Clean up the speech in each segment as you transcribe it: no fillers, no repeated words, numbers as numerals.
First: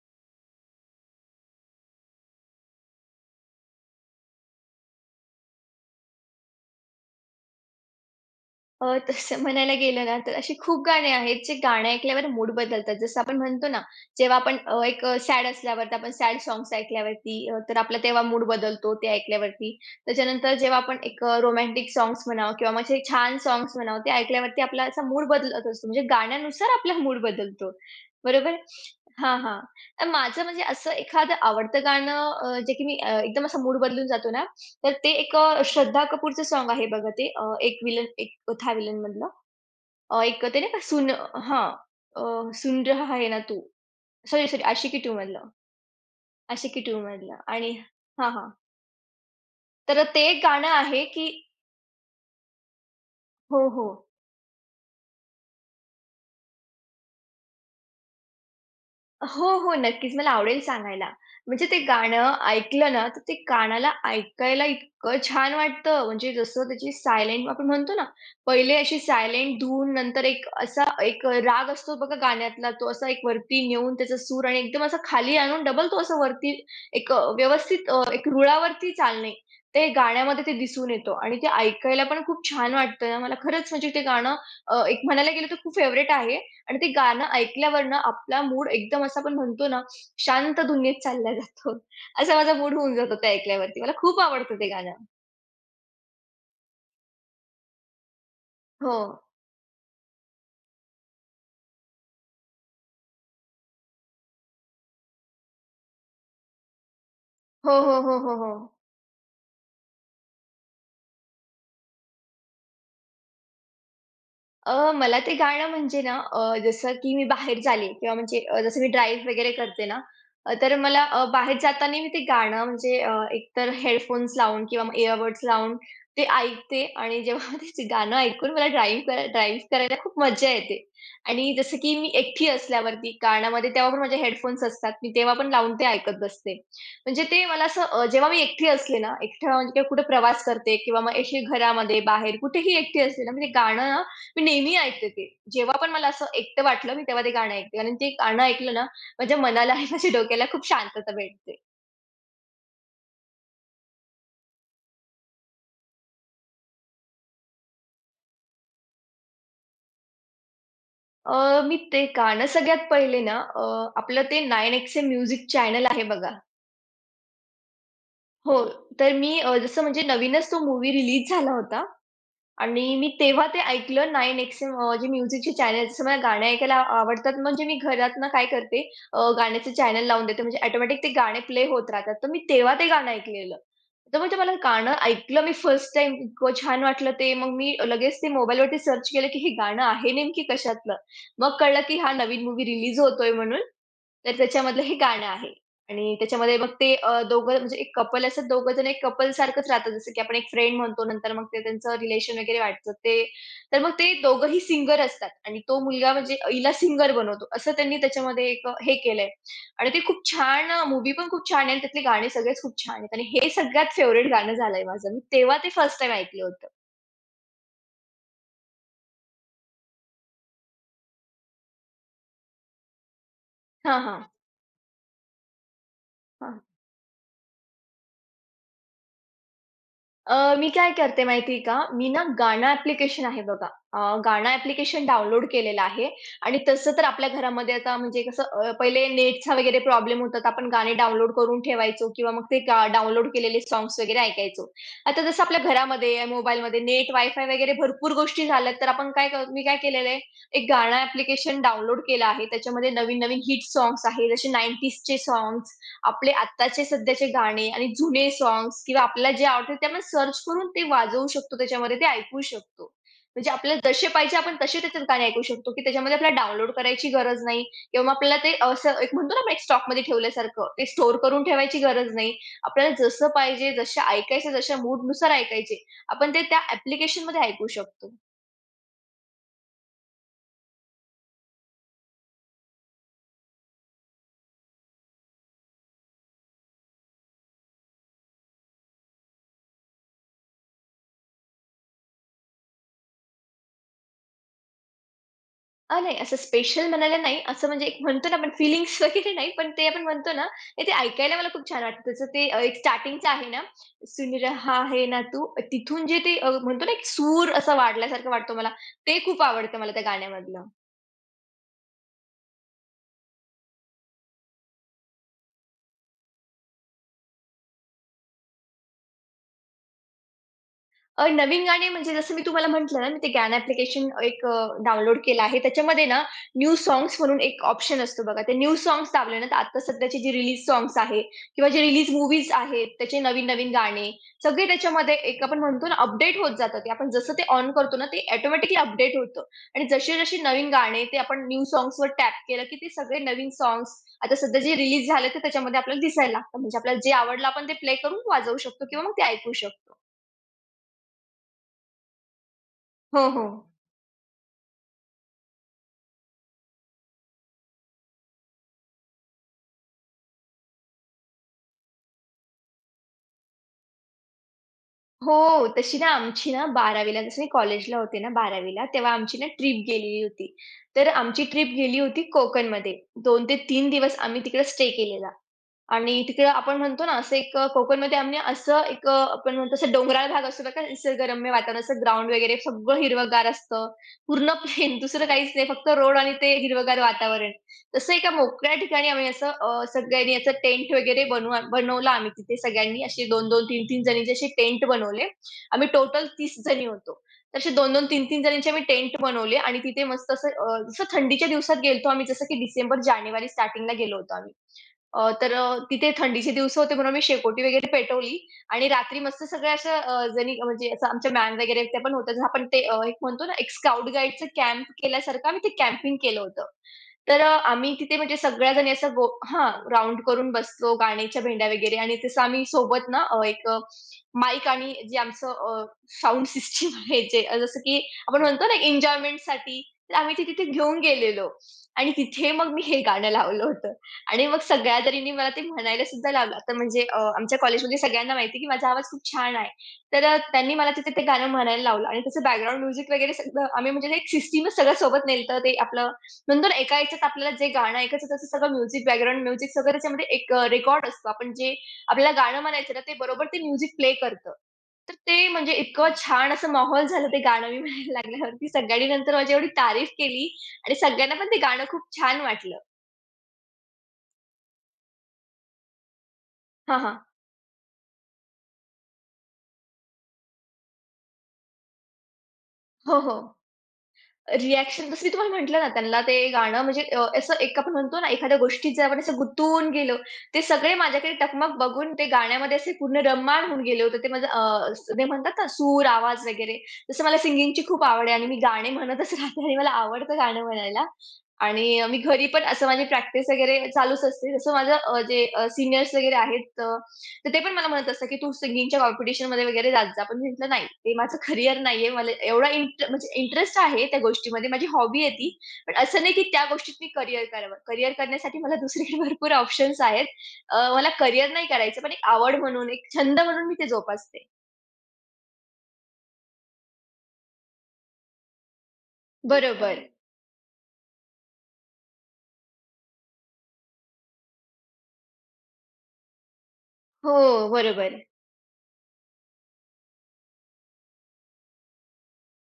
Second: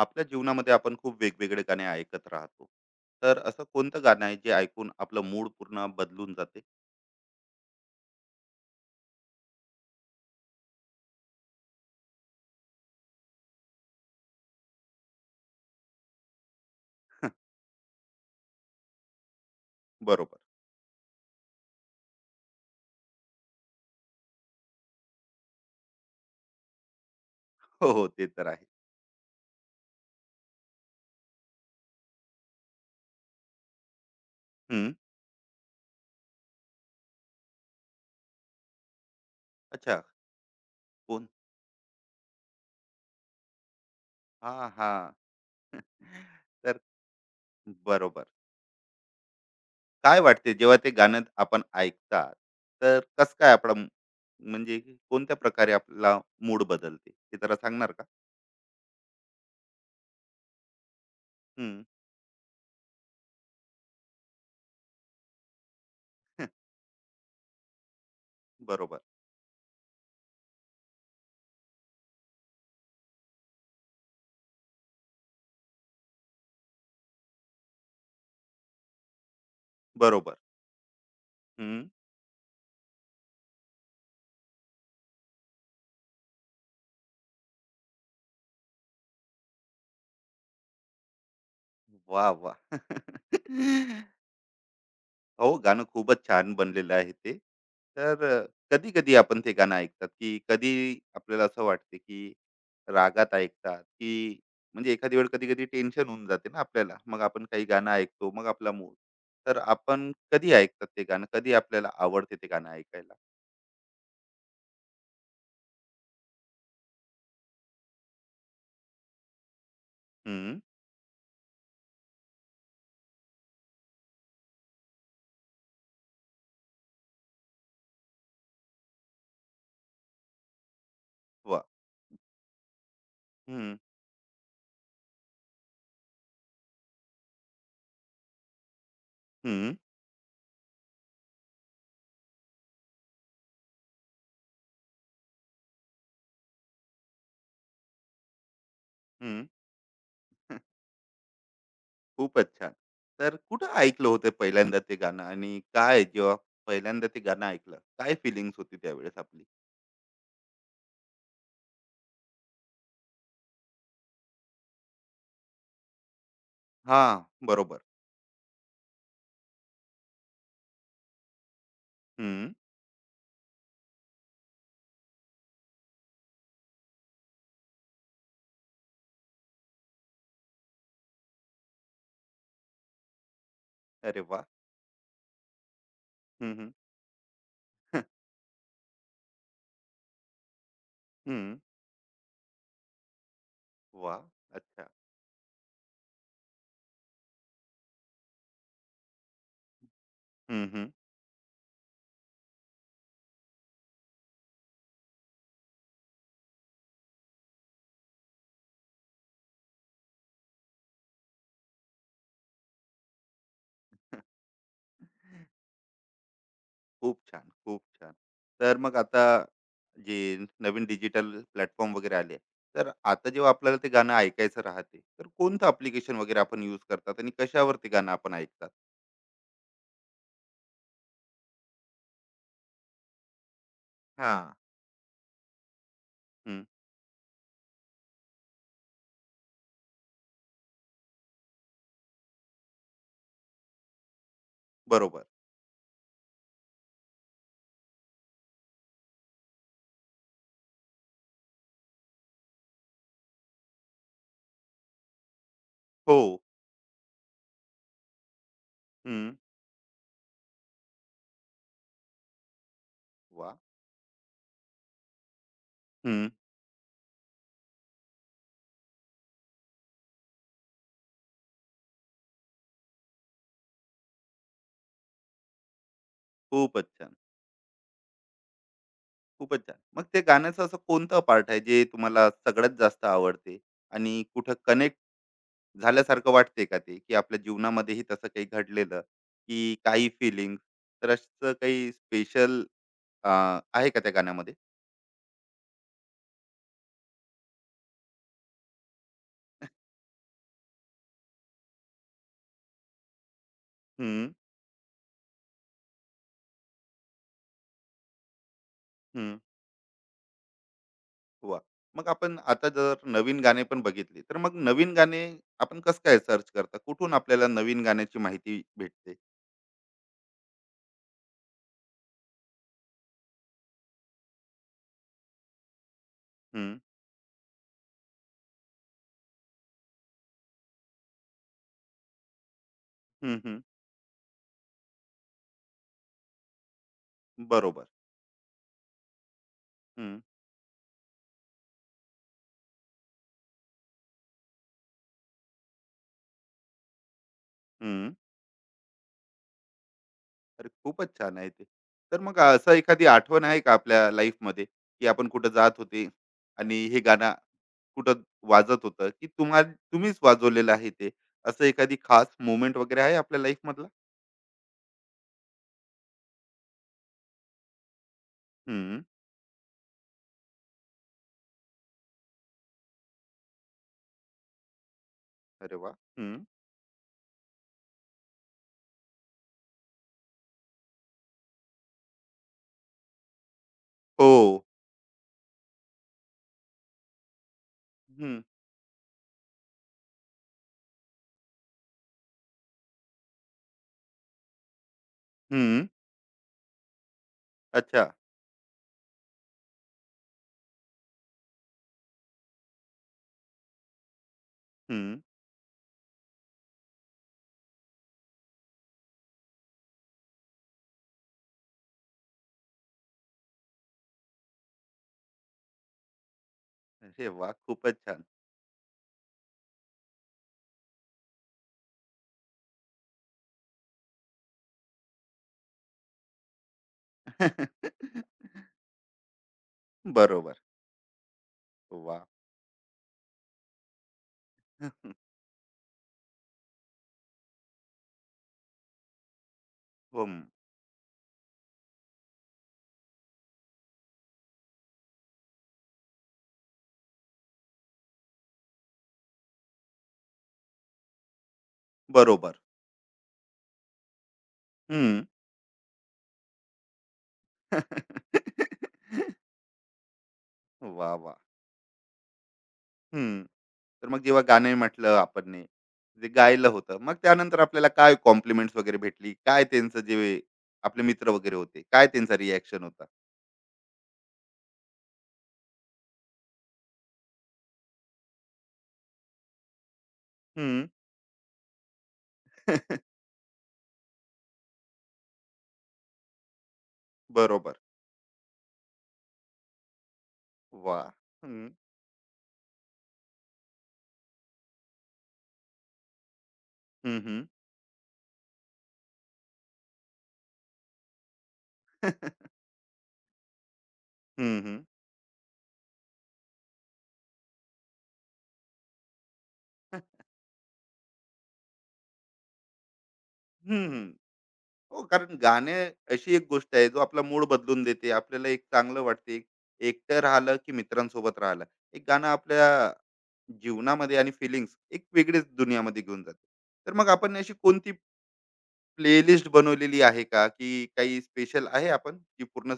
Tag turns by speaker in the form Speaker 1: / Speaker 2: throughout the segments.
Speaker 1: आपल्या जीवनामध्ये आपण खूप वेगवेगळे गाणे ऐकत राहतो. तर असं कोणतं गाणं आहे जे ऐकून आपलं मूड पूर्ण बदलून जाते?
Speaker 2: तसं म्हणायला गेलं ना, तर अशी खूप गाणी आहेत, जे गाणं ऐकल्यावर मूड बदलतात. जसं आपण म्हणतो ना, जेव्हा आपण एक सॅड असल्यावर तर आपण सॅड सॉन्ग्स ऐकल्यावरती तर आपला तेव्हा मूड बदलतो ते ऐकल्यावरती.
Speaker 1: बरोबर.
Speaker 2: त्याच्यानंतर जेव्हा आपण एक रोमॅन्टिक सॉन्ग्स म्हणावं किंवा मग असे छान सॉन्ग्स म्हणावं, ते ऐकल्यावरती आपला असा मूड बदलत असतो. म्हणजे गाण्यानुसार आपला मूड बदलतो.
Speaker 1: हो हो, ते तर
Speaker 2: बरोबर?
Speaker 1: आहे.
Speaker 2: हां, हां. तर माझं म्हणजे असं एखादं आवडतं गाणं जे की मी एकदम असा मूड बदलून जातो ना, तर
Speaker 1: हम्म,
Speaker 2: ते एक श्रद्धा कपूरचं सॉन्ग आहे बघा ते एक विलन एक था विलन मधलं.
Speaker 1: अच्छा.
Speaker 2: एक ते नाही का सुन
Speaker 1: कोण?
Speaker 2: हां. सुन रहा है ना तू. सॉरी,
Speaker 1: हा
Speaker 2: सॉरी
Speaker 1: हा.
Speaker 2: आशिकी 2 मधलं,
Speaker 1: तर,
Speaker 2: आशिकी टू मधलं आणि
Speaker 1: बरोबर.
Speaker 2: हां, हां. तर
Speaker 1: काय
Speaker 2: ते एक
Speaker 1: वाटते
Speaker 2: गाणं
Speaker 1: जेव्हा ते
Speaker 2: आहे
Speaker 1: गाणं
Speaker 2: की
Speaker 1: आपण ऐकतात? तर कसं काय
Speaker 2: हो,
Speaker 1: आपला
Speaker 2: हो.
Speaker 1: म्हणजे की कोणत्या प्रकारे आपला मूड बदलते ते जरा सांगणार का?
Speaker 2: हो, हो. नक्कीच. मला आवडेल सांगायला. म्हणजे ते
Speaker 1: हम्म.
Speaker 2: गाणं ऐकलं ना, तर ते कानाला ऐकायला इतकं छान वाटतं. म्हणजे जसं त्याची सायलेंट आपण म्हणतो ना, पहिले अशी
Speaker 1: बरोबर.
Speaker 2: सायलेंट धून, नंतर असा एक राग असतो बघा गाण्यातला, तो असा एक वरती नेऊन त्याचा सूर आणि एकदम असा खाली आणून डबल तो असा वरती एक व्यवस्थित एक रुळावरती चालणे. ते
Speaker 1: बरोबर.
Speaker 2: गाण्यामध्ये ते दिसून येतो आणि ते
Speaker 1: हम्म.
Speaker 2: ऐकायला पण खूप छान वाटतं ना. मला खरंच म्हणजे ते गाणं एक म्हणायला गेलं तर खूप फेव्हरेट आहे. आणि ते गाणं ऐकल्यावर ना आपला मूड एकदम असं आपण म्हणतो ना, शांत दुनियेत चालला जातो.
Speaker 1: वा
Speaker 2: असा माझा
Speaker 1: वा.
Speaker 2: मूड होऊन जातो ते ऐकल्यावरती. मला खूप आवडतं ते गाणं.
Speaker 1: अहो, गाणं खूपच छान बनलेलं आहे ते. तर
Speaker 2: हो.
Speaker 1: कधी-कधी आपण ते गाणं ऐकतात, की कधी आपल्याला असं वाटते, की रागात ऐकतात, की म्हणजे एखादी वेळ कधी-कधी टेन्शन होऊन जाते ना आपल्याला. मग आपण काही
Speaker 2: हो,
Speaker 1: गाणं
Speaker 2: हो, हो,
Speaker 1: ऐकतो,
Speaker 2: हो,
Speaker 1: मग
Speaker 2: हो.
Speaker 1: आपला मूड. तर आपण कधी ऐकतात ते गाणं? कधी आपल्याला आवडते ते गाणं ऐकायला?
Speaker 2: मला ते गाणं म्हणजे ना जसं की मी बाहेर झाले किंवा म्हणजे जसं मी ड्राईव्ह वगैरे करते ना,
Speaker 1: हं,
Speaker 2: तर मला बाहेर जाताना मी ते गाणं म्हणजे एकतर हेडफोन्स लावून किंवा मग इअरबड्स लावून ते ऐकते आणि जेव्हा ते जे गाणं ऐकून मला ड्राईव्ह करायला खूप मजा येते. आणि
Speaker 1: वाह!
Speaker 2: जसं की मी एकटी असल्यावरती कानामध्ये
Speaker 1: हं,
Speaker 2: तेव्हा पण माझे हेडफोन्स असतात. मी तेव्हा पण लावून ते ऐकत बसते. म्हणजे ते मला असं जेव्हा मी एकटी असले ना, एकटं म्हणजे
Speaker 1: हं,
Speaker 2: किंवा कुठे प्रवास करते किंवा मग अशी घरामध्ये, बाहेर कुठेही एकटी असले ना, मी गाणं ना मी नेहमी ऐकते ते. जेव्हा पण मला असं एकटं वाटलं, मी तेव्हा ते गाणं ऐकते. कारण ते गाणं ऐकलं ना, माझ्या
Speaker 1: हं.
Speaker 2: मनाला आणि माझ्या डोक्याला खूप शांतता भेटते.
Speaker 1: खूपच छान. तर कुठं ऐकलं होतं पहिल्यांदा ते गाणं आणि काय जेव्हा पहिल्यांदा ते गाणं ऐकलं, काय फीलिंग्स होती त्यावेळेस आपली?
Speaker 2: मी ते गाणं सगळ्यात पहिले ना आपलं ते 9XM म्युझिक चॅनल आहे बघा.
Speaker 1: हां, बरोबर.
Speaker 2: हो, तर मी जसं म्हणजे नवीनच तो मूव्ही रिलीज झाला होता.
Speaker 1: हं.
Speaker 2: आणि मी तेव्हा ते ऐकलं 9 एक्सएम जे म्युझिकचे चॅनल जसं मला गाणे ऐकायला आवडतात म्हणजे मी घरातनं काय करते गाण्याचे चॅनल लावून देते म्हणजे ऑटोमॅटिक ते गाणे प्ले होत राहतात. तर मी तेव्हा ते गाणं ऐकलेलं. तर
Speaker 1: अरे
Speaker 2: म्हणजे
Speaker 1: वा.
Speaker 2: मला गाणं ऐकलं मी फर्स्ट टाईम इतकं
Speaker 1: हं, हं.
Speaker 2: छान वाटलं ते. मग मी लगेच ते मोबाईलवरती सर्च केलं, की हे गाणं आहे नेमकी कशातलं. मग
Speaker 1: हं.
Speaker 2: कळलं, की हा नवीन मूव्ही रिलीज होतोय म्हणून.
Speaker 1: वाह!
Speaker 2: तर त्याच्यामधलं
Speaker 1: अच्छा.
Speaker 2: हे गाणं आहे. आणि त्याच्यामध्ये मग ते दोघं म्हणजे एक कपल असतात, दोघं जण एक कपल सारखंच राहतात. जसं की आपण एक
Speaker 1: हं,
Speaker 2: फ्रेंड
Speaker 1: हं.
Speaker 2: म्हणतो, नंतर मग ते त्यांचं रिलेशन वगैरे वाढतं ते. तर मग ते दोघंही सिंगर असतात आणि तो मुलगा म्हणजे हिला सिंगर बनवतो. असं त्यांनी त्याच्यामध्ये एक हे केलंय आणि ते खूप छान पण खूप छान आहे आणि त्यातले गाणे सगळेच खूप छान आहेत आणि हे सगळ्यात फेव्हराइट गाणं झालंय माझं. मी तेव्हा ते फर्स्ट टाईम ऐकलं होतं.
Speaker 1: खूप छान, खूप छान. तर मग आता जे नवीन डिजिटल प्लॅटफॉर्म वगैरे आले, तर आता जेव्हा आपल्याला ते
Speaker 2: हां,
Speaker 1: गाणं
Speaker 2: हां.
Speaker 1: ऐकायचं राहते, तर कोणतं अप्लिकेशन वगैरे
Speaker 2: हां.
Speaker 1: आपण यूज करतात आणि कशावर ते गाणं आपण ऐकतात?
Speaker 2: मी काय करते माहिती आहे का? मी ना गाणं ॲप्लिकेशन आहे बघा. अ, गाणं
Speaker 1: हां.
Speaker 2: ॲप्लिकेशन डाउनलोड केलेलं आहे आणि
Speaker 1: हं.
Speaker 2: तसं तर आपल्या घरामध्ये आता म्हणजे कसं पहिले नेटचा वगैरे प्रॉब्लेम होता, तर आपण गाणे डाउनलोड करून ठेवायचो किंवा मग ते डाउनलोड केलेले सॉन्ग्स वगैरे ऐकायचो. आता
Speaker 1: बरोबर.
Speaker 2: जसं आपल्या घरामध्ये, मोबाईलमध्ये नेट, वायफाय वगैरे भरपूर गोष्टी झाल्यात, तर आपण काय कर मी काय केलेलं आहे, एक गाणं ॲप्लिकेशन डाउनलोड केलं आहे. त्याच्यामध्ये नवीन-नवीन हिट सॉन्ग्स आहेत, जसे 90sचे सॉन्ग्स
Speaker 1: हो.
Speaker 2: आपले आत्ताचे सध्याचे गाणे आणि जुने सॉन्ग्स किंवा
Speaker 1: हं.
Speaker 2: आपल्याला जे आवडते ते आपण सर्च करून ते वाजवू शकतो त्याच्यामध्ये, ते ऐकू शकतो. म्हणजे
Speaker 1: वाह!
Speaker 2: आपल्याला जसे पाहिजे आपण तसे त्याच्यात गाणे ऐकू शकतो, की त्याच्यामध्ये
Speaker 1: हं.
Speaker 2: आपल्याला डाउनलोड करायची गरज नाही किंवा मग आपल्याला ते असं एक म्हणतो ना आपण एक स्टॉकमध्ये ठेवल्यासारखं, ते स्टोअर करून ठेवायची गरज नाही. आपल्याला जसं पाहिजे, जसं ऐकायचं, जशा मूडनुसार ऐकायचे, आपण ते त्या
Speaker 1: खूपच छान,
Speaker 2: ॲप्लिकेशनमध्ये ऐकू शकतो.
Speaker 1: खूपच छान. मग ते गाण्याचं असं कोणता पार्ट आहे जे तुम्हाला सगळ्यात जास्त आवडते आणि कुठं कनेक्ट झाल्यासारखं वाटते का ते, की आपल्या जीवनामध्येही तसं काही घडलेलं, की काही फिलिंग्स? तर असं काही स्पेशल आहे का त्या गाण्यामध्ये?
Speaker 2: नाही असं स्पेशल म्हणायला नाही. असं म्हणजे एक म्हणतो ना आपण फीलिंग्स वगैरे नाही, पण ते आपण म्हणतो ना, ते ते ऐकायला मला खूप छान वाटतं. त्याचं ते एक स्टार्टिंगचं आहे ना,
Speaker 1: हं,
Speaker 2: "सुन रहा है ना तू" तिथून जे ते म्हणतो ना, एक सूर असा वाढल्यासारखं वाटतो मला. ते
Speaker 1: हं.
Speaker 2: खूप आवडतं मला त्या गाण्यामधलं.
Speaker 1: वाह! मग आपण आता जर नवीन गाणे पण बघितले, तर मग नवीन गाणे आपण कसं काय सर्च करता? कुठून आपल्याला नवीन गाण्याची माहिती भेटते?
Speaker 2: नवीन गाणे म्हणजे जसं मी तुम्हाला म्हटलं ना, मी ते गाणं ॲप्लिकेशन एक डाउनलोड केलं आहे. त्याच्यामध्ये ना
Speaker 1: हं,
Speaker 2: न्यू सॉन्ग्स म्हणून एक ऑप्शन असतो बघा. ते न्यू सॉन्ग्स दाबले ना, तर आता सध्याचे जे रिलीज सॉन्ग्स आहे किंवा जे रिलीज मूव्हीज आहेत, त्याचे
Speaker 1: हं, हं.
Speaker 2: नवीन-नवीन गाणे सगळे त्याच्यामध्ये एक आपण म्हणतो ना, अपडेट होत जातात. ते आपण जसं ते ऑन
Speaker 1: बरोबर.
Speaker 2: करतो ना, ते ऑटोमॅटिकली अपडेट होतं आणि
Speaker 1: हं,
Speaker 2: जसे-जसे नवीन गाणे ते आपण न्यू सॉन्ग्सवर टॅप केलं, की ते सगळे नवीन सॉन्ग्स आता सध्या जे रिलीज झाले, ते त्याच्यामध्ये आपल्याला दिसायला लागतं. म्हणजे आपल्याला जे आवडलं आपण ते प्ले
Speaker 1: हं.
Speaker 2: करून वाजवू शकतो किंवा मग ते ऐकू शकतो.
Speaker 1: अरे, खूपच छान आहे ते. तर मग असं एखादी
Speaker 2: हो, हो.
Speaker 1: आठवण आहे का आपल्या लाईफमध्ये, की आपण कुठे जात होते आणि हे गाणं कुठं वाजत होतं, की तुम्हीच वाजवलेलं आहे ते. असं एखादी खास मोमेंट वगैरे आहे आपल्या लाईफमधला?
Speaker 2: हो, तशी ना आमची ना 12वी जसं मी कॉलेजला होते ना 12वी
Speaker 1: हं.
Speaker 2: तेव्हा आमची ना ट्रिप गेलेली होती. तर आमची ट्रिप गेली होती कोकणमध्ये. 2 ते 3 दिवस आम्ही तिकडे स्टे केलेला.
Speaker 1: अरे वाह!
Speaker 2: आणि
Speaker 1: हं.
Speaker 2: तिकडे आपण म्हणतो ना असं एक कोकणमध्ये आम्ही असं एक आपण म्हणतो असं डोंगराळ भाग असतो बघा निसर्गरम्य वातावरण असं ग्राउंड वगैरे सगळं हिरवंगार असतं. पूर्ण
Speaker 1: हो.
Speaker 2: प्लेन दुसरं काहीच नाही फक्त रोड आणि ते हिरवंगार वातावरण. तसं एका
Speaker 1: हं,
Speaker 2: मोकळ्या ठिकाणी आम्ही असं सगळ्यांनी असं टेंट वगैरे बनवला आम्ही तिथे सगळ्यांनी असे 2-2, 3-3 जणींचे असे टेंट बनवले.
Speaker 1: हं.
Speaker 2: आम्ही टोटल 30 जणी होतो. तर असे
Speaker 1: अच्छा.
Speaker 2: 2-2, 3-3 जणींचे आम्ही टेंट बनवले आणि तिथे मस्त असं जसं थंडीच्या दिवसात गेलो आम्ही जसं की डिसेंबर, जानेवारी स्टार्टिंगला गेलो होतो आम्ही.
Speaker 1: हं.
Speaker 2: तिथे थंडीचे दिवस होते म्हणून आम्ही शेकोटी वगैरे पेटवली आणि रात्री मस्त सगळ्या अशा जणी म्हणजे असं आमच्या मॅन वगैरे त्या पण होत्या. आपण ते एक म्हणतो ना, एक स्काउट गाईडचं कॅम्प केल्यासारखं आम्ही ते कॅम्पिंग केलं होतं.
Speaker 1: अरे वाह!
Speaker 2: आम्ही
Speaker 1: खूपच
Speaker 2: तिथे
Speaker 1: छान.
Speaker 2: म्हणजे सगळ्याजणी असं गो हां, राउंड करून बसलो, गाण्याच्या भेंड्या वगैरे आणि तसं आम्ही सोबत ना माईक आणि जे आमचं साउंड सिस्टम आहे जे जसं की आपण म्हणतो ना एन्जॉयमेंटसाठी, तर आम्ही ते
Speaker 1: बरोबर.
Speaker 2: तिथे घेऊन गेलेलो आणि
Speaker 1: वा.
Speaker 2: तिथे मग मी हे गाणं लावलं होतं आणि मग सगळ्या तऱ्हेने मला ते म्हणायला सुद्धा लावलं. तर म्हणजे आमच्या कॉलेजमध्ये सगळ्यांना माहिती आहे की माझा आवाज खूप छान आहे.
Speaker 1: हं.
Speaker 2: त्यांनी मला तिथे ते गाणं म्हणायला लावलं आणि त्याचं बॅकग्राऊंड म्युझिक वगैरे सगळं आम्ही म्हणजे एक सिस्टमच सगळं सोबत नेलं होतं. ते आपलं नंतर एका याच्यात आपल्याला जे गाणं ऐकायचं त्याचं सगळं म्युझिक बॅकग्राऊंड म्युझिक सगळं त्याच्यामध्ये एक रेकॉर्ड असतो. आपण जे आपल्याला
Speaker 1: बरोबर.
Speaker 2: गाणं म्हणायचं ना, ते बरोबर ते म्युझिक प्ले करतं. तर
Speaker 1: हं.
Speaker 2: ते म्हणजे इतकं छान असं माहोल झालं ते गाणं मी म्हणायला लागल्यावरती. सगळ्यांनी नंतर माझी एवढी तारीफ केली आणि
Speaker 1: वा वाह!
Speaker 2: सगळ्यांना पण ते गाणं खूप छान वाटलं.
Speaker 1: हं. तर मग जेव्हा गाणे म्हटलं आपण ने, जे गायलं होतं,
Speaker 2: हां,
Speaker 1: मग
Speaker 2: हां.
Speaker 1: त्यानंतर आपल्याला काय कॉम्प्लिमेंट्स वगैरे भेटली? काय त्यांचं जे आपले मित्र वगैरे होते, काय त्यांचा रिएक्शन होता?
Speaker 2: हो, हो. रिएक्शन जसं मी तुम्हाला म्हटलं ना, त्यांना ते गाणं म्हणजे असं एक आपण म्हणतो ना, एखाद्या गोष्टीत जर आपण असं गुंतून गेलो, ते
Speaker 1: हं.
Speaker 2: सगळे माझ्याकडे टकमक बघून ते गाण्यामध्ये असे पूर्ण रममाण होऊन गेले होते. ते माझं ते म्हणतात ना, सूर, आवाज वगैरे. जसं मला
Speaker 1: बरोबर.
Speaker 2: सिंगिंगची खूप आवड आहे आणि मी गाणे म्हणतच राहते आणि मला आवडतं गाणं
Speaker 1: वा,
Speaker 2: म्हणायला.
Speaker 1: हं.
Speaker 2: आणि मी घरी पण असं माझी प्रॅक्टिस वगैरे चालूच असते. जसं माझं वगैरे आहेत
Speaker 1: हं, हं.
Speaker 2: तर ते पण मला म्हणत असतात, की "तू सिंगिंगच्या कॉम्पिटिशनमध्ये वगैरे जात जा." पण मी म्हटलं, "नाही, ते माझं करियर नाहीये. मला एवढा म्हणजे इंटरेस्ट आहे त्या
Speaker 1: हं,
Speaker 2: गोष्टीमध्ये.
Speaker 1: हं.
Speaker 2: माझी हॉबी आहे ती. पण असं नाही, की त्या गोष्टीत मी करियर करावं. करियर करण्यासाठी मला दुसरीकडे भरपूर ऑप्शन्स आहेत. मला करियर नाही करायचं, पण एक आवड म्हणून, एक छंद म्हणून मी ते
Speaker 1: हं.
Speaker 2: जोपासते."
Speaker 1: हो, कारण गाणे अशी एक गोष्ट आहे, जो आपला मूड बदलून देते. आपल्याला एक चांगलं वाटते. एक-
Speaker 2: बरोबर.
Speaker 1: एकटं राहिलं की मित्रांसोबत राहिलं. एक गाणं आपल्या जीवनामध्ये आणि फीलिंग्स एक वेगळीच दुनियामध्ये घेऊन जाते. तर मग
Speaker 2: हो,
Speaker 1: आपण अशी कोणती
Speaker 2: बरोबर.
Speaker 1: प्लेलिस्ट बनवलेली आहे का? की काही स्पेशल आहे आपण, की पूर्ण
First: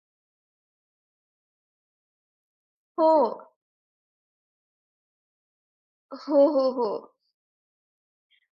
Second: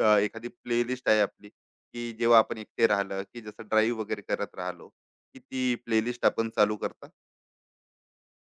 Speaker 1: एखादी प्लेलिस्ट आहे आपली, की जेव्हा आपण एकटे
Speaker 2: हो.
Speaker 1: राहिलं, की जसं ड्राईव्ह वगैरे करत राहिलो, की ती प्लेलिस्ट
Speaker 2: हो,
Speaker 1: आपण
Speaker 2: हो,
Speaker 1: चालू
Speaker 2: हो.
Speaker 1: करता?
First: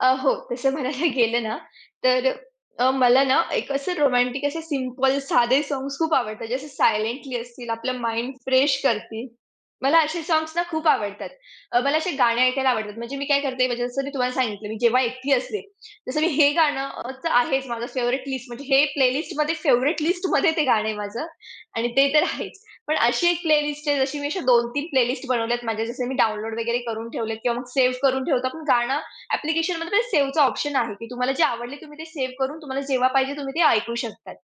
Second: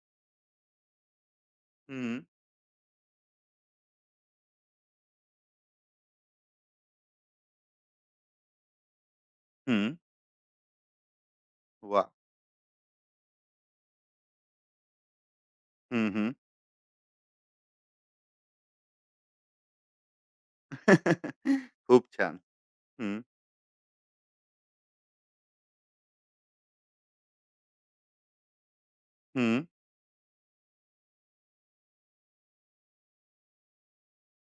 Speaker 2: हो, तसं म्हणायला गेलं ना,
Speaker 1: हं,
Speaker 2: तर मला ना एक असं रोमॅन्टिक असे सिंपल साधे सॉन्ग्स खूप आवडतात. जसे सायलेंटली असतील, आपलं माइंड फ्रेश करतील.
Speaker 1: हं.
Speaker 2: मला असे सॉन्ग्स ना खूप आवडतात. मला असे
Speaker 1: वाह!
Speaker 2: गाणे ऐकायला आवडतात. म्हणजे मी काय करते, म्हणजे जसं मी तुम्हाला सांगितलं, मी जेव्हा एकटी असते,
Speaker 1: हं,
Speaker 2: जसं मी
Speaker 1: हं.
Speaker 2: हे गाणं तर आहेच माझं फेव्हरेट लिस्ट. म्हणजे हे प्लेलिस्टमध्ये फेव्हरेट लिस्टमध्ये ते गाणं माझं आणि ते
Speaker 1: खूप
Speaker 2: तर
Speaker 1: छान.
Speaker 2: आहेच. पण
Speaker 1: हं,
Speaker 2: अशी एक प्लेलिस्ट आहे, जशी मी अशा 2-3 प्लेलिस्ट बनवल्यात माझ्या. जसे मी डाउनलोड वगैरे करून ठेवलेत किंवा मग सेव्ह करून ठेवतो. पण गाणं
Speaker 1: हं.
Speaker 2: ॲप्लिकेशनमध्ये सेव्हचं ऑप्शन आहे, की तुम्हाला जे आवडले तुम्ही ते सेव्ह करून तुम्हाला जेव्हा पाहिजे तुम्ही ते ऐकू शकतात.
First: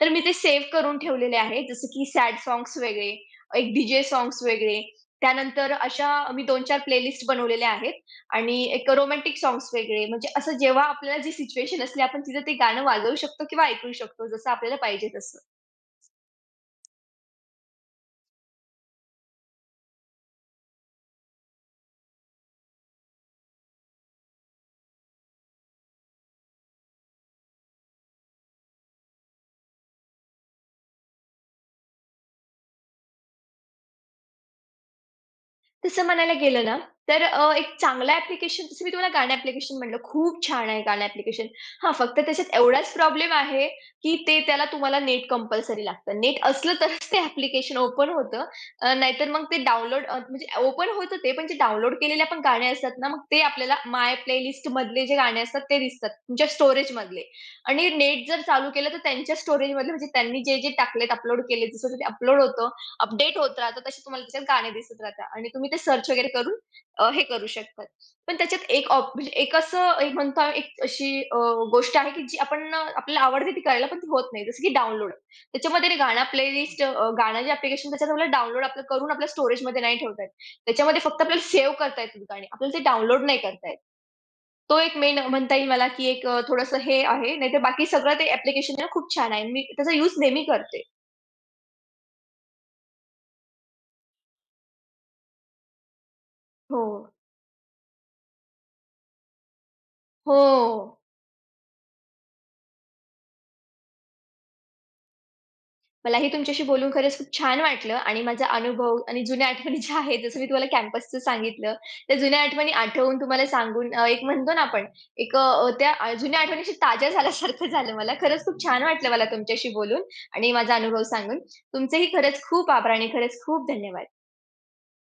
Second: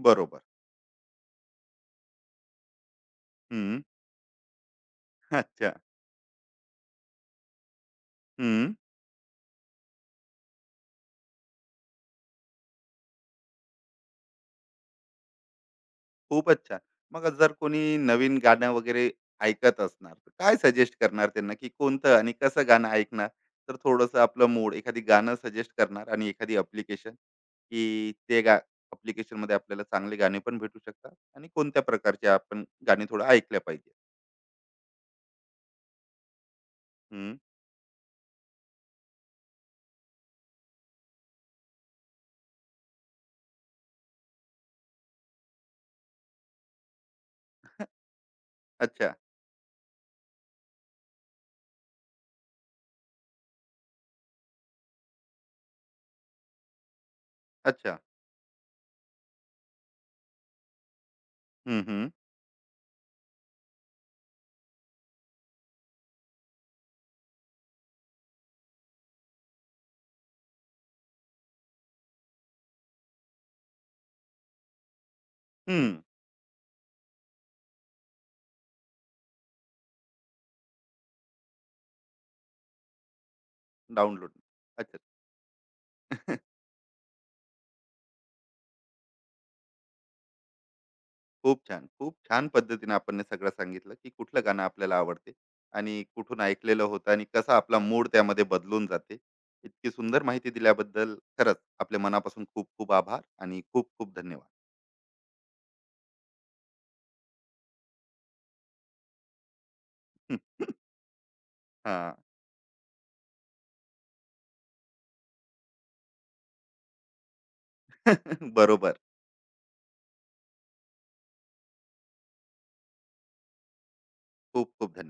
Speaker 2: तर मी ते
Speaker 1: बरोबर.
Speaker 2: सेव्ह करून ठेवलेले आहे. जसं की सॅड साँग्स वेगळे, एक
Speaker 1: हं.
Speaker 2: डी-जे साँग्स वेगळे, त्यानंतर
Speaker 1: अच्छा.
Speaker 2: अशा मी 2-4 प्लेलिस्ट बनवलेल्या आहेत आणि
Speaker 1: हं.
Speaker 2: एक रोमॅन्टिक साँग्स वेगळे. म्हणजे असं जेव्हा आपल्याला जी सिच्युएशन असली आपण तिथं ते गाणं वाजवू शकतो किंवा ऐकू शकतो जसं आपल्याला पाहिजे तसं.
Speaker 1: खूपच छान. मग जर कोणी नवीन गाणं वगैरे ऐकत असणार, तर काय सजेस्ट करणार त्यांना, की कोणतं आणि कसं गाणं ऐकणार? तर थोडंसं आपलं मूड, एखादी गाणं सजेस्ट करणार आणि एखादी ॲप्लिकेशन, की ते गा ॲप्लिकेशनमध्ये आपल्याला चांगले गाणे पण भेटू शकतात आणि कोणत्या प्रकारचे आपण गाणे थोडं ऐकल्या पाहिजे?
Speaker 2: तसं म्हणायला गेलं ना, तर
Speaker 1: हं.
Speaker 2: एक चांगलं ॲप्लिकेशन जसं मी तुम्हाला गाणं ॲप्लिकेशन म्हटलं, खूप छान आहे गाणं ॲप्लिकेशन. हां, फक्त त्याच्यात एवढाच प्रॉब्लेम आहे, की ते त्याला तुम्हाला नेट कंपल्सरी लागतं. नेट असलं तरच ते ॲप्लिकेशन ओपन होतं.
Speaker 1: अच्छा,
Speaker 2: नाहीतर मग ते म्हणजे ओपन होतं ते, पण जे डाउनलोड केलेले आपण गाणे असतात ना, मग ते आपल्याला माय प्लेलिस्टमधले जे गाणे असतात ते दिसतात, तुमच्या स्टोरेजमधले. आणि
Speaker 1: अच्छा.
Speaker 2: नेट जर चालू केलं, तर त्यांच्या स्टोरेजमधले म्हणजे त्यांनी जे-जे टाकलेत, अपलोड केले,
Speaker 1: हं,
Speaker 2: जसं ते
Speaker 1: हं.
Speaker 2: अपलोड होतं, अपडेट होत राहतं, तसे तुम्हाला त्याच्यात गाणे दिसत राहतात आणि तुम्ही ते सर्च वगैरे करून हे करू शकतात. पण त्याच्यात एक ऑप म्हणजे एक असं एक म्हणता एक अशी गोष्ट आहे की जी आपण आपल्याला आवडते ती करायला, पण ती होत नाही. जसं की डाउनलोड. त्याच्यामध्ये
Speaker 1: हं.
Speaker 2: ते गाणं प्लेलिस्ट गाणं जे ॲप्लिकेशन त्याच्यात आपल्याला डाउनलोड आपलं करून आपल्या स्टोरेजमध्ये नाही ठेवता येत. त्याच्यामध्ये फक्त आपल्याला सेव्ह करता येतात गाणी. आपल्याला ते डाउनलोड नाही करता येत.
Speaker 1: डाउनलोड.
Speaker 2: तो एक
Speaker 1: अच्छा.
Speaker 2: मेन म्हणता येईल मला की एक थोडंसं हे आहे. नाहीतर बाकी सगळं ते ॲप्लिकेशन खूप छान आहे. मी त्याचा यूज नेहमी करते.
Speaker 1: खूप छान. खूप छान पद्धतीने आपण हे सगळं सांगितलं, की कुठलं गाणं आपल्याला आवडते आणि कुठून
Speaker 2: हो.
Speaker 1: ऐकलेलं होतं आणि कसा आपला मूड त्यामध्ये बदलून जाते. इतकी सुंदर
Speaker 2: हो.
Speaker 1: माहिती दिल्याबद्दल खरंच आपल्या मनापासून खूप खूप आभार आणि खूप खूप धन्यवाद.
Speaker 2: मलाही तुमच्याशी बोलून खरंच खूप छान वाटलं आणि माझा अनुभव आणि जुन्या आठवणी ज्या आहेत, जसं मी तुम्हाला कॅम्पसचं सांगितलं,
Speaker 1: हां.
Speaker 2: त्या जुन्या आठवणी आठवून तुम्हाला सांगून एक म्हणतो ना आपण, एक अ, त्या आ- जुन्या आठवणीशी ताज्या झाल्यासारखं झालं मला. खरंच खूप छान
Speaker 1: बरोबर.
Speaker 2: वाटलं मला तुमच्याशी बोलून आणि माझा अनुभव सांगून. तुमचेही खरंच खूप आभार आणि खरंच खूप धन्यवाद.
Speaker 1: खूप खूप धन्यवाद.